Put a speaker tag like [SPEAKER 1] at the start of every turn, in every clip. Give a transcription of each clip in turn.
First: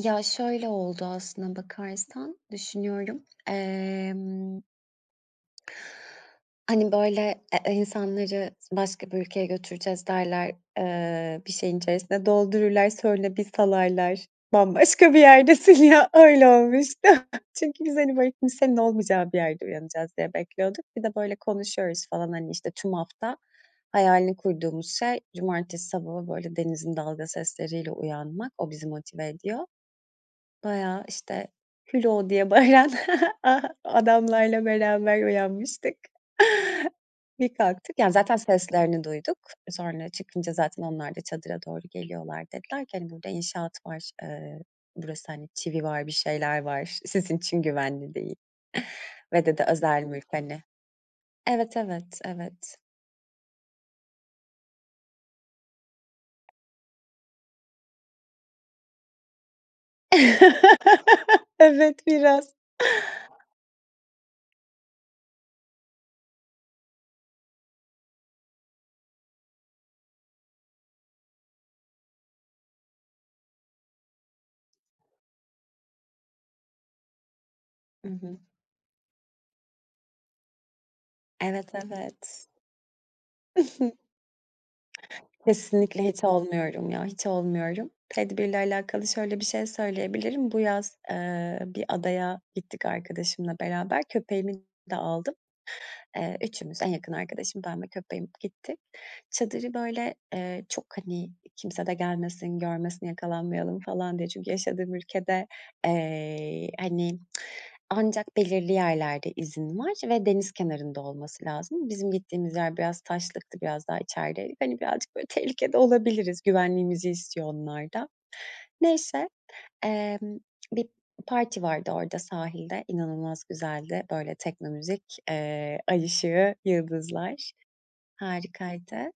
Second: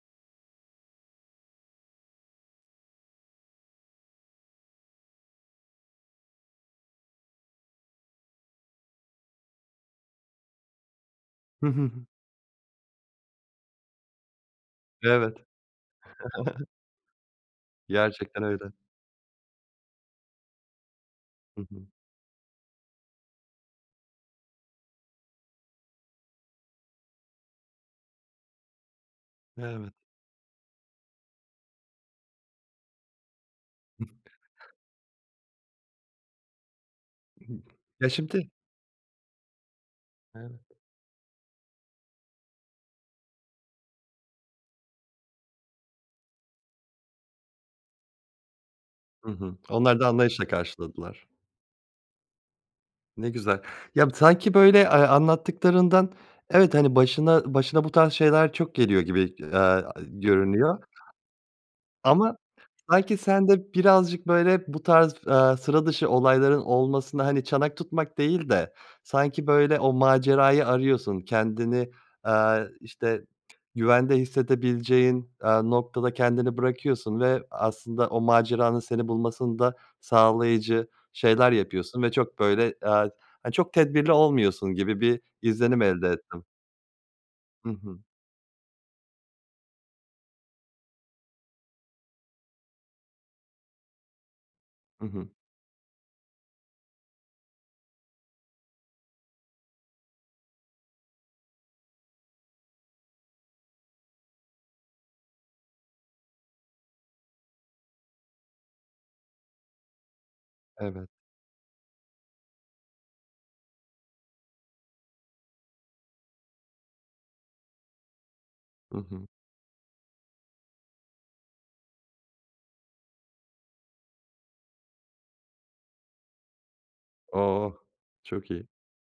[SPEAKER 1] Ya şöyle oldu aslına bakarsan düşünüyorum. Emm Hani böyle, eee, insanları s başka bir ülkeye götüreceğiz derler, ııı, bir şeyin içerisine doldururlar, sonra bir salarlar. Bambaşka bir
[SPEAKER 2] Evet.
[SPEAKER 1] yerdesin ya öyle olmuştu çünkü biz hani böyle
[SPEAKER 2] Gerçekten öyle.
[SPEAKER 1] kimsenin olmayacağı bir yerde uyanacağız diye bekliyorduk. Bir de böyle
[SPEAKER 2] Hı hı.
[SPEAKER 1] konuşuyoruz falan hani, işte, tüm hafta hayalini kurduğumuz şey cumartesi sabahı böyle denizin dalga sesleriyle uyanmak o bizi motive ediyor.
[SPEAKER 2] Evet.
[SPEAKER 1] Bayağı, işte, "Hülo!" diye bağıran adamlarla beraber uyanmıştık. Bir kalktık,
[SPEAKER 2] Ya
[SPEAKER 1] yani zaten
[SPEAKER 2] şimdi
[SPEAKER 1] seslerini duyduk. Sonra çıkınca
[SPEAKER 2] Evet.
[SPEAKER 1] zaten onlar da çadıra doğru geliyorlar. Dediler ki: "Hani burada inşaat var, ııı, burası hani çivi var, bir şeyler var, sizin için güvenli değil."
[SPEAKER 2] Hı
[SPEAKER 1] ve
[SPEAKER 2] hı.
[SPEAKER 1] dedi,
[SPEAKER 2] Onlar
[SPEAKER 1] "Özel
[SPEAKER 2] da
[SPEAKER 1] mülk."
[SPEAKER 2] anlayışla
[SPEAKER 1] hani.
[SPEAKER 2] karşıladılar.
[SPEAKER 1] Evet, evet, evet.
[SPEAKER 2] Ne güzel ya b sanki böyle, eee, anlattıklarından evet, hani, başına başına bu tarz şeyler çok geliyor gibi, eee, aaa, görünüyor.
[SPEAKER 1] Evet,
[SPEAKER 2] Ama
[SPEAKER 1] biraz.
[SPEAKER 2] sanki sen de birazcık böyle bu tarz f aaa, sıra dışı olayların olmasına, hani, çanak tutmak değil de, sanki böyle o macerayı arıyorsun kendini, aaa, işte, t güvende hissedebileceğin, aaa, noktada kendini bırakıyorsun ve aslında
[SPEAKER 1] I
[SPEAKER 2] o
[SPEAKER 1] hı.
[SPEAKER 2] maceranın seni bulmasını da sağlayıcı şeyler
[SPEAKER 1] Evet,
[SPEAKER 2] yapıyorsun ve çok
[SPEAKER 1] evet.
[SPEAKER 2] böyle, aaa, hani, çok tedbirli olmuyorsun gibi bir izlenim
[SPEAKER 1] Kesinlikle
[SPEAKER 2] elde
[SPEAKER 1] hiç
[SPEAKER 2] ettim.
[SPEAKER 1] olmuyorum ya, hiç
[SPEAKER 2] Hı
[SPEAKER 1] olmuyorum.
[SPEAKER 2] hı.
[SPEAKER 1] Tedbirle alakalı şöyle bir şey söyleyebilirim. Bu yaz, eee, bir adaya gittik arkadaşımla beraber köpeğimi de
[SPEAKER 2] Hı hı.
[SPEAKER 1] aldım. Eee, üçümüz en yakın arkadaşım ben ve köpeğim gittik. Çadırı böyle, eee, çok, hani, kimse de gelmesin, görmesin, yakalanmayalım falan diye çünkü yaşadığım ülkede, eee, y hani, ancak belirli yerlerde izin var ve deniz kenarında
[SPEAKER 2] Evet.
[SPEAKER 1] olması lazım. Bizim gittiğimiz yer biraz taşlıktı, biraz daha içerideydik. Hani, birazcık böyle tehlikede olabiliriz, güvenliğimizi istiyor onlar da.
[SPEAKER 2] Hı hı.
[SPEAKER 1] Neyse, emm, bir parti vardı orada sahilde. İnanılmaz güzeldi. Böyle tekno müzik, eee, ay ışığı, yıldızlar.
[SPEAKER 2] Oh çok iyi.
[SPEAKER 1] Harikaydı.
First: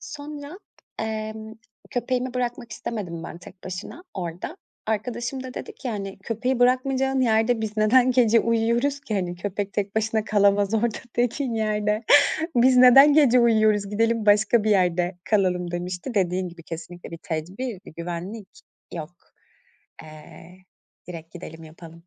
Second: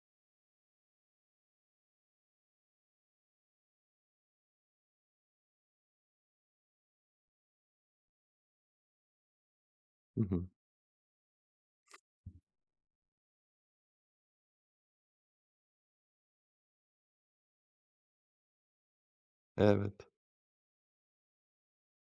[SPEAKER 1] Sonra, emm, köpeğimi bırakmak istemedim ben tek başına orada. Arkadaşım da dedi ki hani: "Köpeği bırakmayacağın yerde biz neden gece uyuyoruz ki, hani, köpek tek
[SPEAKER 2] Hı
[SPEAKER 1] başına
[SPEAKER 2] hı.
[SPEAKER 1] kalamaz orada tekin yerde. Biz neden gece uyuyoruz gidelim başka bir yerde kalalım." demişti. Dediğin gibi kesinlikle bir tedbir, bir güvenlik yok.
[SPEAKER 2] Evet.
[SPEAKER 1] Eee, direkt gidelim yapalım.